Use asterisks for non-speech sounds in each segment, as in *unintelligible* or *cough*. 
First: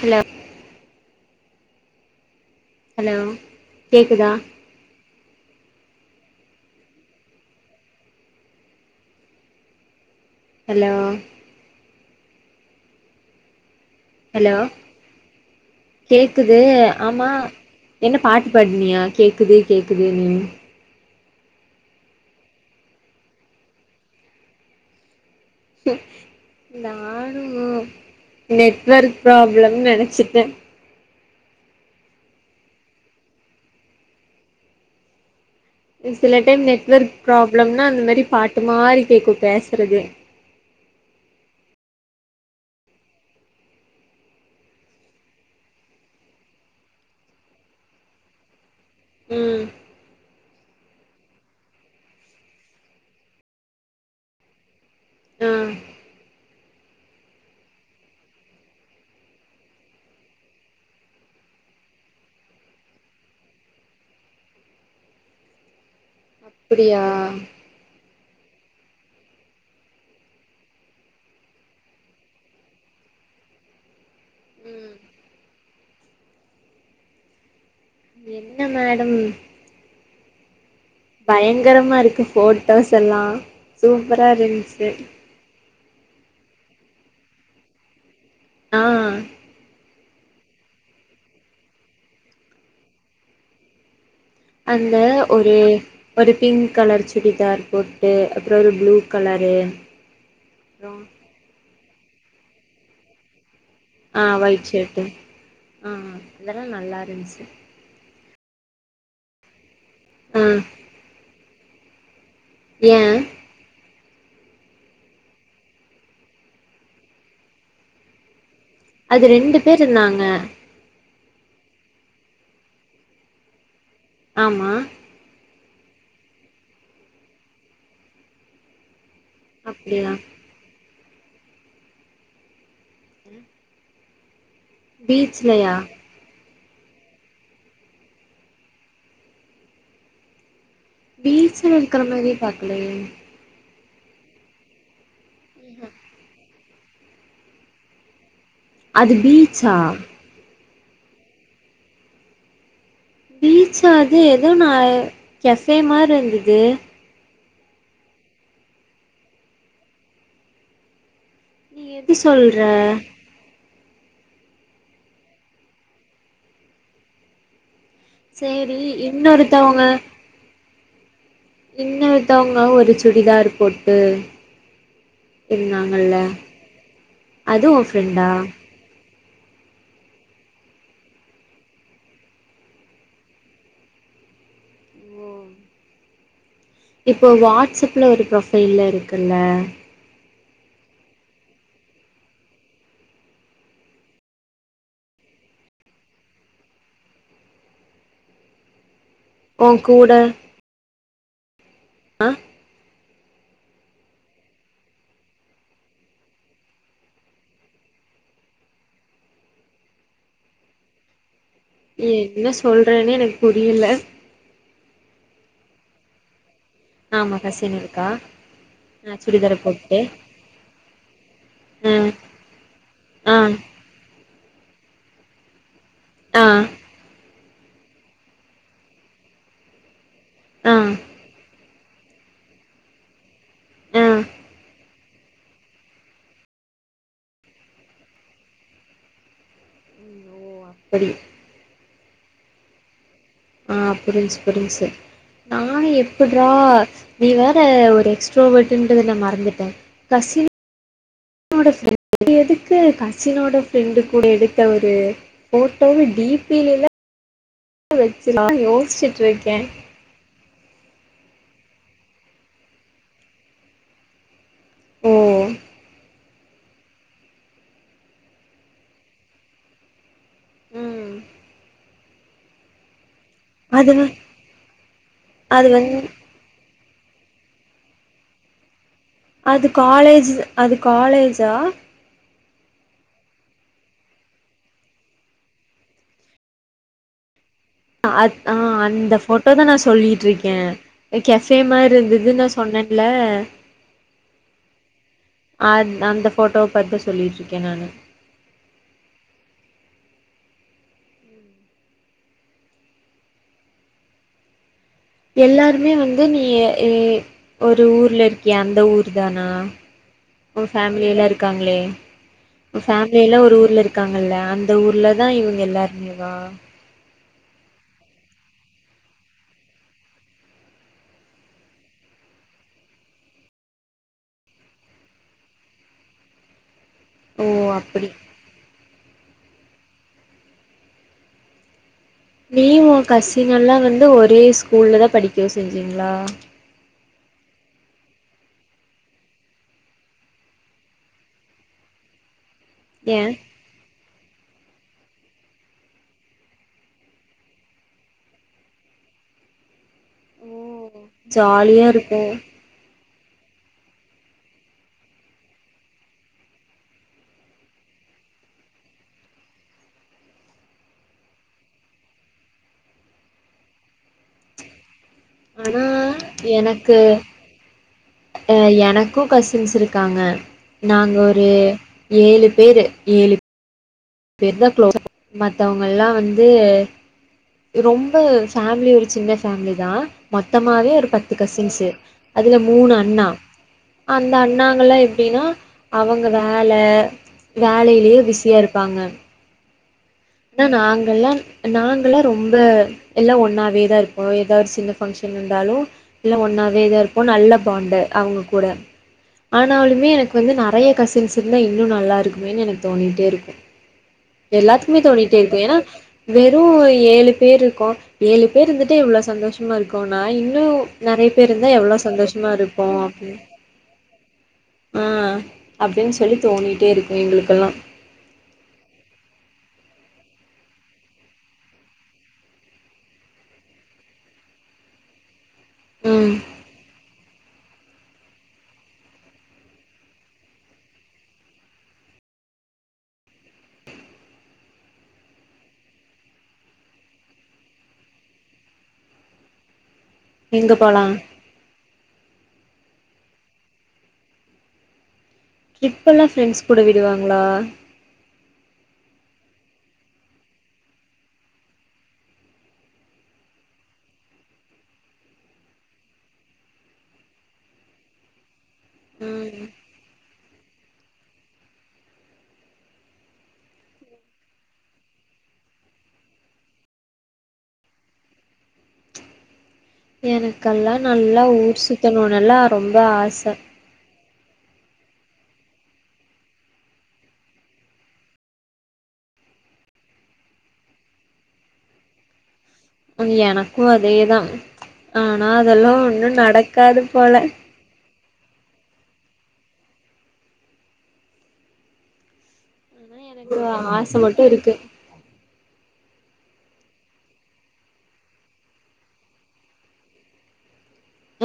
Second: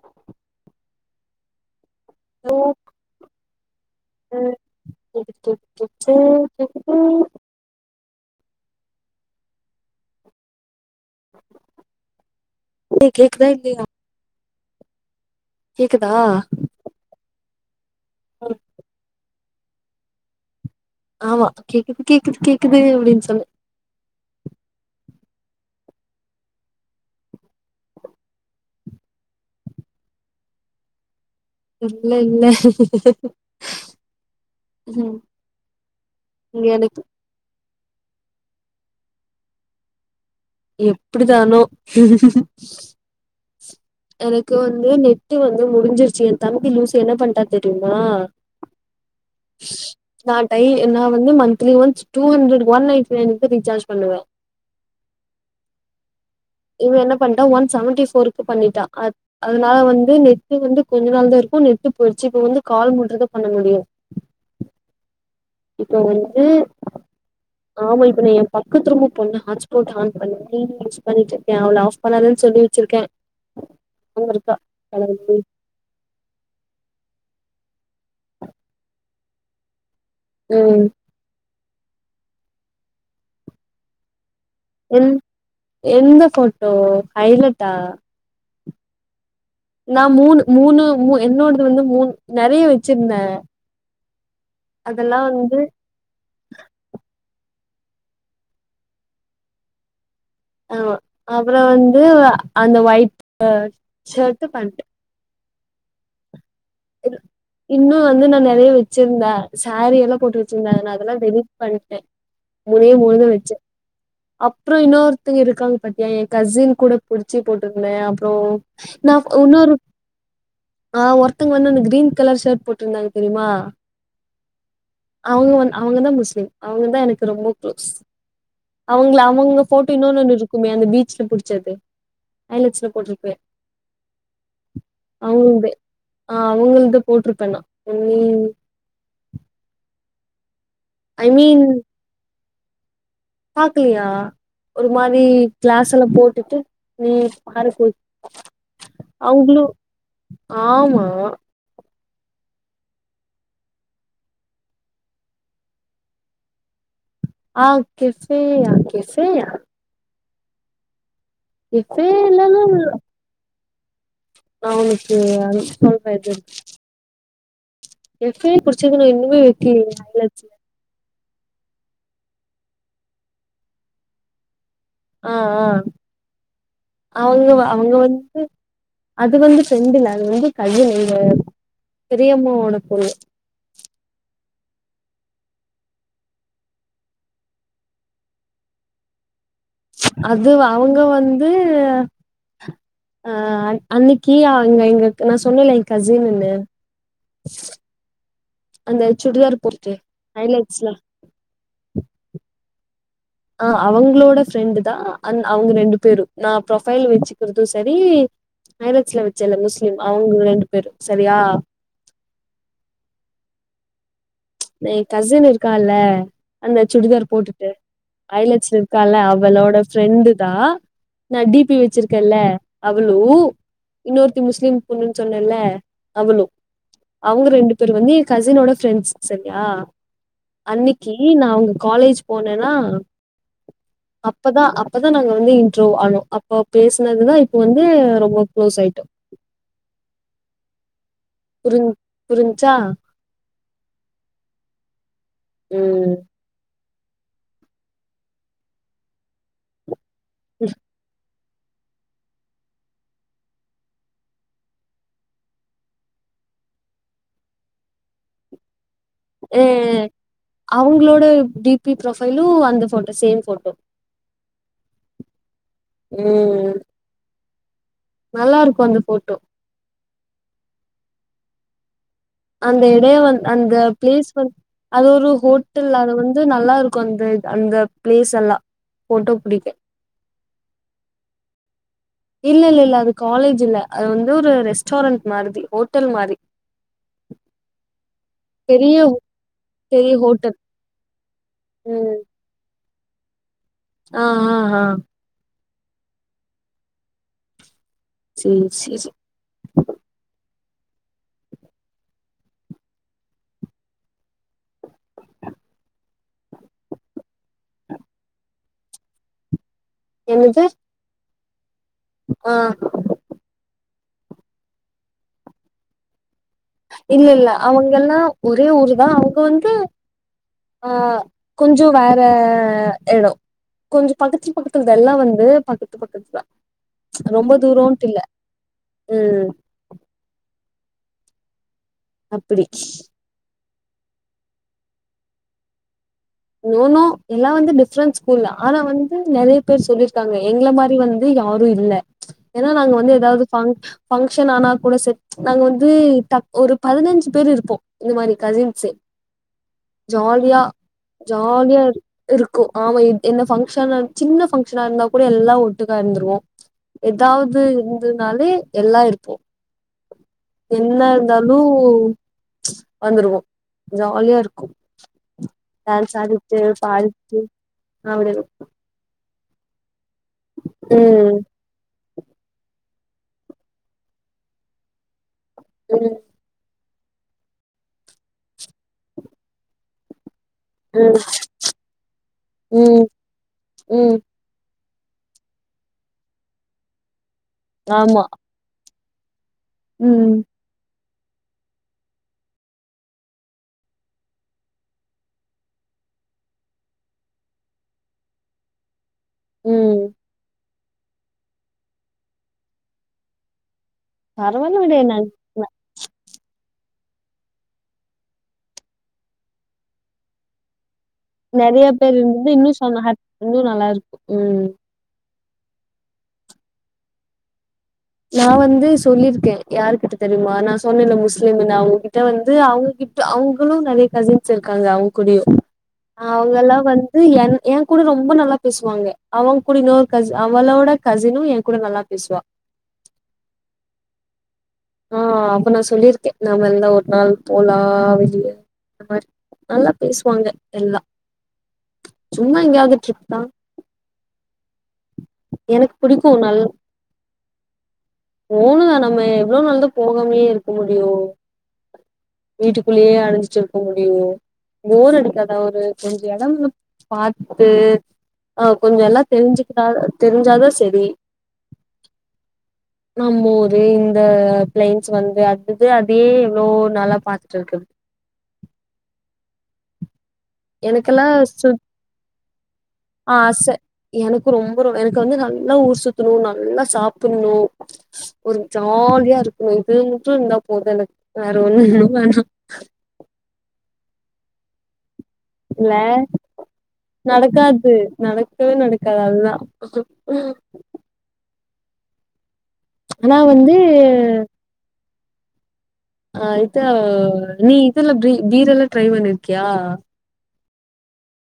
ஹலா *inaudible* low hello கேக்குதா சுடு சு சு சு சு கேக்குது ஹலோ ப்ரோ கேக்குதா இல்லயா ஹலோ கேக்குதா கேக்குது ஆனா என்ன பாட்டு பாட்னியா கேக்குது கேக்குதுனு ஆமா கேக்குது கேக்குது கேக்குது அப்டின் சொன்ன நானூ ஒ நெட்வொர்க் ப்ராப்ளம் நெனச்சுட்ட இல்ல இல்ல ம் சில டைம் இங்க எனக்கு நெட்வொர்க் ப்ராப்ளம்னா இந்த மாரி பாட்டு மாரி கேக்கூ பேசுறதே எப்டிதானோ எனக்கு வந்து நெட்டு வந்து முடிஞ்சிருச்சு ஏ தம்பி லூசு என்ன பண்ட்டா தெரியுமா ம் நான் ஐ நா வந்து monthly once two hundred one ninety நைன்கு ரீசார்ஜ் பண்ணுவ ம் இவ என்ன பண்ட்டா ஒன் செவன்டி ஃபோருக்கு பண்ணிட்டா அ அதுனால வந்து நெட்டு வந்து கொஞ்ச நாள் தா இருக்கூ நெட்டு போயருச்சு இப்ப வந்து கால் மட்டு தா பண்ண முடியூ இப்ப வந்து அப்டியா ஆமா இப்ப நா ஏ பக்கத்து ரூமு போண ஹாட் ஸ்பாட் ஆன் பண்ணிட்டு யூஸ் பண்ணிட்ருக்கே அவள ஆஃப் பண்ணாதன்னு சொல்லி வச்சிருக்கே ம் *unintelligible* என்ன மேடம் ம் பயங்கரமா இருக்கு ஃபோட்டோஸ் எல்லா சூப்பரா இருந்துச் எந் எந்த ஃபோட்டோ ஹைலட்டா ஆ நா மூணு மூணு மு என்னோடது வந்து மூன் நெறையா வச்சுருந்தே அந்த ஒரு ஒரு பிங்க் கலர் சுடிதார் போட்டு அப்றோ ஒரு ப்ளூ கலரு அப்றோ ஆமா அப்றோ வந்து அந்த ஒய்ட் அ ஆ ஒயிட் சர்ட்டு ஆ அதெல்லா நல்லா இருந்ச்சு இன்னு வந்து நா நிறைய வச்சிருந்தே சாரி எதோ போட்டு ஆ வச்சிருந்தே நா அதெல்லா டெலிட் பண்ணிட்டே ஏ *unintelligible* அப்புறோ இன்னொருத்தங்க இருக்காங்க பாத்தியா என் கசின் கூட புடிச்சி போட்டிருந்தே அப்புறோ நா அது ரெண்டு பேர் இன்னொருத் இருந்தாங்க நா ஒர்த் *unintelligible* வந்து அந்த க்ரீன் கலர் ஷட் போட்ருந்தாங்க தெரியுமா ஆமா அவங்க வந் அவங்கதா முஸ்லிம் அவங்க தா எனக்கு ரொம்ப க்ளோஸ் அவங்ள அவங்க ஃபோட்டோ அப்டியா இன்னொன் ஒண்ணு இருக்குமே அந்த பீச்ல புடிச்சது ஐலச்சு போட்ருப்பே அவுங்களு பே பீச்லயா ஆ அவங்கள்து போட்டிருப்பேன்னா ஒன்லி ஐ பீச்சுல இருக்குற மாரியே பாக்லயே பாக்கலியா ஒரு மாரி கிளாஸ்ல்லா போட்டுட்டு உ பாரு அது அவுங்களு பீச்சா ஆமா பீச்சா அது எதோ நா கஃபே மாரி இருந்தது ஆங் கெஃப்பேயா‌ நீ இப்ப எது இல்லனா சொல்ற என்ன நா உனுக்கு அது சொல்றது எஃப்ஐ சேரி படிச்சதுன்னுமே இன்னுமே இன்னொருத்தவங்க வக்கல தானே பின்ன வித்தவங்க ஒரு சுடிதாரு போட்டு அ ஆ இருந்தாங்கல்ல அவங்க அது உ அவங்க ஃப்ரெண்டா வந்து அது வந்து ஃப்ரெண்டு இல்ல அது வந்து கையில இது பெரியம்மாவோட பொண்ணு ஓஹ் இப்போ வாட்ஸ்அப்பில ஒரு ப்ரொஃபைல்ல இருக்குல்ல அதுவ்வா அவங்க வந்து ஆ அன் அன்னிக்கு ஆங் எங் நா சொன்னல்ல ஏ கசின்னுன்னு அந்த சுடிதார் ஓ போட்டு ஹைலைட்ஸ்லா ஆ ஆ அவங்களோட ஃப்ரெண்டு தா அந் அவங்க ரெண்டு பேரூ நா ப்ரொபைல் வச்சுக்கிற்தூ சரி பேலட்ஸ்ல வச்சேல்ல முஸ்லிம் அவங்க ரெண்டு பேரு சரியா என்ன சொல்றேன்னே எனக்கு புரியல எ கசின் இருக்கான்ல அந்த சுடிதார் ஆமா போட்டுட்டு கசின் இருக்கா வரலட்சுமி ஆ இருக்கால சுடிதார அவளோட போட்டு ஃப்ரெண்டு தா நா டிபி ஆ வச்சிருக்கேல அவ்ளூ ஆ இன்னொருத்தி முஸ்லிம் பொண்ணுன்னு சொன்னேல அவளு ஆ அவங்க ரெண்டுப் ஒருத்தர் வந்து என் கசினோட ஃப்ரெண்ட்ஸ் சரியா ஆ அன்னைக்கு நா உங்க காலேஜ் போனேனா ஆ ம், அப்பதா அப்பதா நாங்க வந்து இன்டர்வவ் ஆனோ அப்ப பேசினதுதா இப்ப வந்து ரொம்ப க்ளோஸ் ஆயிட்டோ அப்டி புரு புரிஞ்சா ஆ புரின்சு புரின்ஸ்சு நானூ ம் எப்பட் நீ வேற ஒரு எக்ஸ்ட்ரோவன்ட்ரத நா மறந்துட்டே கச *unintelligible* உன்னோட ஃப்ரெண்டு எதுக்கு கசினோட ஃப்ரெண்டு கூட எடுத்த அவரு போட்டோ டி பி‌ல்லா வச்சதுதா யோஸ்ச்சோ உம் அவங்களோட டிபி ப்ரொஃபைலு அந்த ஃபோட்டோ சேம் ஃபோட்டோ ஓ உம் நல்லா இருக்கு அந்த ஃபோட்டோ உம் அந்த இடைய வந்து அந்த பிளேஸ் வந்து அது ஒரு ஹோட்டல் அத வந்து வந்து நல்லா இருக்கு அந்த அந்த பிளேஸ் எல்லா போட்டோ புடிக்க அது காலேஜு அது காலேஜா இல்ல இல்ல இல்ல அது காலேஜ் இல்ல அது வந்து ஒரு ரெஸ்டாரண்டட் மாதிரி ஹோட்டல் மாரி அந் ஆஹ் பெரிய அந்த ஃபோட்டோதா நான் பெரிய சொல்லிட்டு இருக்கே ஹோட்டல் எ கெஸோ மாரி இருந்ததுன்னு நா சொன்னேன்ல ஆஹ் ஆஹ் ஹா அஹ் அந்த ஃபோட்டோவ பாத்து சொல்லிட்டுருக்கே நான்னு சேரி சேரி எல்லாருமே வந்து நீ ஏ ஒரு ஊர்ல இருக்கியே அந்த ஊர் தானா என்னது உ ஃபேமிலில்லா இருக்காங்களே ஆ உ ஃபேம் ஏல்லா ஒரு ஊர்ல இருக்காங்கல்ல அந்த ஊர்ல தா இவங்க எல்லாருமேவா இல்ல இல்ல அவுங்கல்லா ஒரே ஊரு தா அவங்க வந்து ஆஹ் கொஞ்சோ வேற எடோ கொஞ்சோ படிச்சு முடிச்சது எல்லாருமே பக்கத்து பக்கத்துல ஓ ரொம்ப தூரம்ட்டு அப்படி இல்ல உம் அப்டி நீயு ஒ கசினெல்லா வந்து ஒரே ஸ்கூல்ல தா படிக்கவே செஞ்சிங்ளா நோனோ எல்லா வந்து டிஃப்ரெண்ட் ஸ்கூல்ல ஆனா வந்து நிறைய பேர் சொல்லிருக்காங்க எங்கள மாரி வந்து யாரு இல்ல ஏனா நாங்க வந்து ஏ ஏதாவது பங்க் பங்கஷன் ஆனா கூட செர் நாங்க வந்து டக் ஒரு பதினஞ்சு பேர் இருப்போ இந்த மாரி கசின்ஸு ஓ ஜாலியா ஜாலியா இருக் இருக் இருக்கு ஆம்மா என்ன பங்க்ஷனா சின்ன ஃபங்க்ஷனா இருந்தா கூட எல்லா ஒட்டுக்கா இருந்துருவோ எதாவது இருந்தனாலே எல்லா இருப்போ என்ன இருந்தாலு ச்சு வந்துருவோ ஜாலியா இருக்கு ஆனா தான் சாதித்து எனக்கு பாடிட்டு அவ்ள தா அ எனக்கு கசின்ஸ் இருக்காங்க நாங்க ம் ஒரு ஏழு பேரு ஏழு பேர் தா க்ளோஸ் மத்தவங்கள்லா ம் வந்து ரொம்ப ஃபேமிலி ஒரு சின்ன ஃபேமிலி தா மொத்தமாவே ம் ஒரு பத்து கசின்ஸ்சு அதுல மூணு ம் அண்ணா ம் அண் அந்த அண்ணாங்கலா எப்டினா அவங்க வேல வேலைலே ஆமா பிஸியா இருப்பாங்க ம் ஆனா நாங்கள்லா நாங்லா ரொம்ப எல்லா ஒன்னாவேதா இருப்போ ஏதாவது சின்ன பங்க்ஷன் வந்தாலு எல்லா ஒன்னாவே தா இருப்போ நல்ல பாண்டு அவுங்க கூட ம். ஆனாலுமே எனக்கு வந்து நெறைய கசின்ஸ் இருந்தா இன்னு நல்லா இருக்குமேனு எனக்கு தோணிட்டே இருக்கு பரவால்ல விடு நல் இர்ப் ந ஏனா வெறு ஏழு பேர் இருக்கோ ஏழு பேர் இர்ந்திட்டே இவ்ளோ சந்தோஷமா இருக்கோன இன்னு நறய பேர் இருந்தா நெறைய எவ்ளோ பேர் சந்தோஷமா இருந்தது இன்னு இருப்போ சொன்ன ஹாப் அப்டினு இன்னு நல்லா இருக்கு ம் அ அப்டின் சொல்லி தோணிட்டே இருக்கு எங்களுக்கெல்லா நா வந்து சொல்லிர்க்கே யாருகிட்ட தெரியுமா நா சொன்னேல முஸ்லீமுனு அவுங்ககிட்ட வந்து அவுங்க கிட் ட அவுங்குளு நறைய கசின்ஸ் இருக்காங்க அவுங் கூடயு ம் அவுங்கலா வந் ஏ என் எ கூட ரொம்ப நல்லா பேசுவாங்க அவங்க கூட இன்னொரு கசி அவளோட கசினு எங் கூட நல்லா பேசுவா ம் அப்ப நா சொல்லிர்க்கே நாமெல்லா ஒரு நாள் போலா வெளிய இந்த மாரி நல்லா பேசுவாங்க எங்க எல்லா போலா சும்மா எங்கயாது ட்ரிப்தா எனக்கு ட்ரிப்பெல்லா புடிக்கு நல்லா ஃப்ரெண்ட்ஸ் கூட விடுவாங்ளா போணுதா நம்ம எவ்ளோ நாள்தா போகாமயே இருக்க முடியு வீட்டுக்குள்ளேயே அடச்சிட்டு இருக்க முடியுமோ போர் அடிக்காதா ஒரு கொஞ்ச இடம்லா பாத்து ஆ கொஞ்ச எல்லா ம் தெரிஞ்சு தெரிஞ்சாதா செரி நம்மூரு இந்த பிளைன்ஸ் வந்து அதிது அதே எவ்ளோ நாளா பாத்துட்ருக்கர்து எனக்கெல்லா நல்லா ஊர் சுத்தணுனல்லா ரொம்ப ஆச எனக்கு ரொம்ப ரொ எனக்கு வந்து நல்லா ஊர் சுத்தணு நல்லா சாப்பிடணு ஒரு ஜாலியா இருக்கணு இது மட்டு இருந்தா போது எனக்கு வேற ஒண்ணுமே வேணா எனக்கு அதே தா ஆனா அதெல்லா ஒண்ணு நடக்காது போல அது நடக் பயு நடக்காது அதுதா ஆனா எனக்கு வந்து ஆச மட்டு இருக்கு ஆ இத்தா நீ இதல்லா பீரெல்லா ட்ரை பண்ணிருக்கியா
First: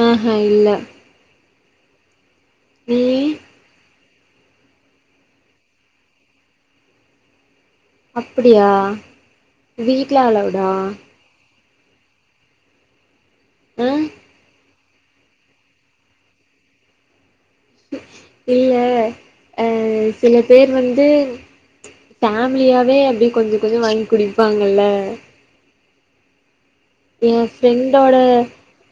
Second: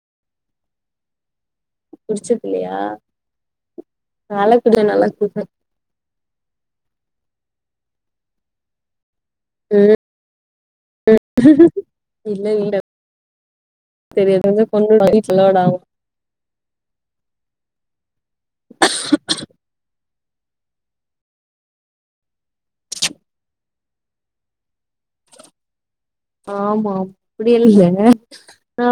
அஹ இல்ல குடிச்சதில்லையா நீயி நல் லா *unintelligible* நல்லா குடிப்பே அப்டியா ம் வீட்ல அளவுடா இல்ல இல்ல ஆ தெரியது வந்து *unintelligible* இல்ல அ சில பேர் வந்து ஃபேமிலியாவே அப்டி கொஞ்ச கொஞ்சோ வாங்கி குடிபாங்கல்ல ஆமா எ அப்படில்லல ஃப்ரெண்டோட ஆ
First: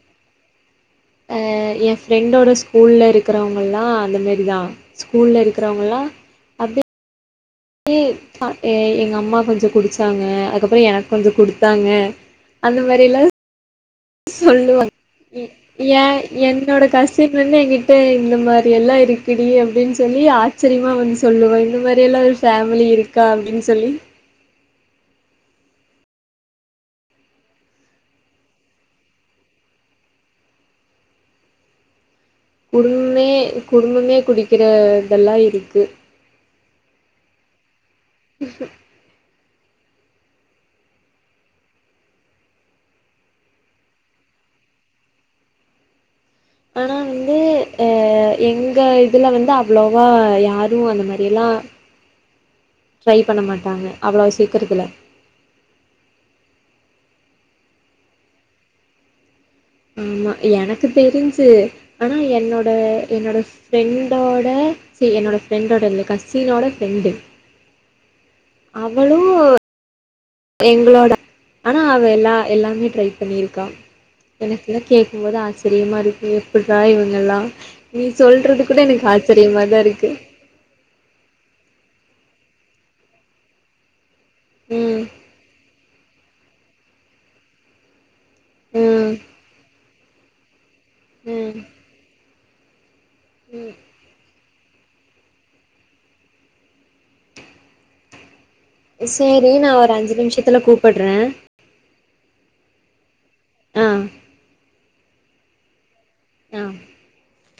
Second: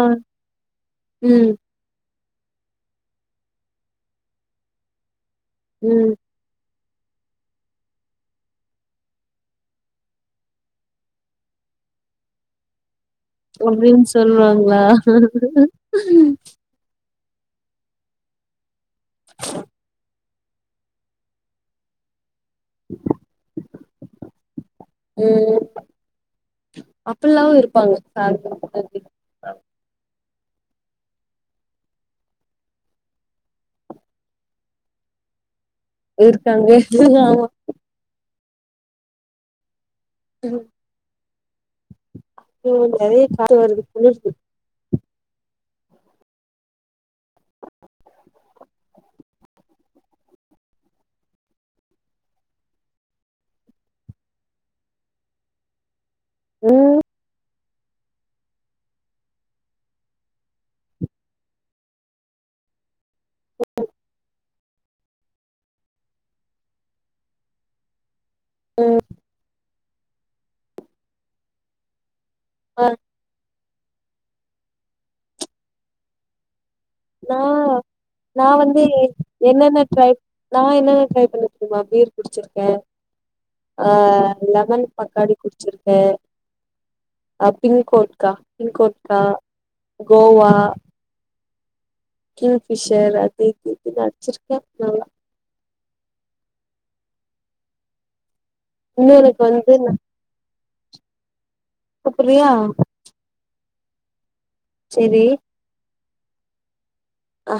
அ ம் ஏ ஃப்ரெண்டோட ஸ்கூல்ல இருகிறவங்கல்லா அந்த மேரிதா ஸ்கூல்ல இருக் கிறவங்கலா ம் தி அ எ எங்க அம்மா கொஞ்சோ குடிச்சாங்க அதுக்கப்புறோ எனக்கொஞ்ச குடுதாங்க அந்த மாரில ஒ ட்ரீம்ஸ் சொல்லுவ ஏ என்னோட கஷ் சீட் வந்து எங்ககிட்ட இந்த மாரி எல்லா இருக்குடி அப்படின் சொல்லி ஆ சரிமா வந்து சொல்லுவ இந்த மாரி எல்லா ஒரு ஃபேமிலி இருக்கா அப்டினு சொல்லி ம் அப்பல்லாவு இருபாங்க ஆளு குடும்மே குடும்பமே குடிக்கிற இதெல்லா இருக்கு இருகாங்க *unintelligible* ஆமா ம் *unintelligible* ம் நெறய கால்வருது பேசு ஆனா வந்து அ எங்க இதுல வந்து அவ்ளோவா யாரு அந்த மாரி எல்லா ட்ரை பண்ண மாட்டாங்க அவ்ளோ சீக்கறதுல்ல ம் ஆமா எனக்கு தெரிஞ்சு ஆனா என்னோட என்னோட ஃப்ரெண்டோட சி என்னோட ஃப்ரெண்டோட இல்ல கசினோட ஃப்ரெண்டு ம் அவளு எங்ளோட ஆனா அவ எல்லா ஆ எல்லாமே ட்ரை பண்ணியிருக்கா எனக்கு தா கேட்கும்போது ஆச்சரியமா இருக்கு அப்பிட்தா இவுங்கெல்லா நா நீ நா சொல்றது கூட வந்து எனக்கு ஆச்சரியமாதா என்னென்ன ட்ரை இருக்கு நா என்னலா ட்ரை பண்ண தெரியுமா பீர் குடிச்சிருகே ஆ லெமன் ம் பக்காடி குடிச்சிருகே அப் பிங்க்கோட்கா ம் பிங்க்கோட்கா கோவா உம் கிங்ஃபிஷர் அது இதுனு அடிச்சிருக்கே நல்லா இன்னு எனக்கு சேரி நா வந்து ஒரு அஞ்சு நிமிஷத்துல கூப்புடுறே கூப்புட்றியா ஆ சேரி யா ஆ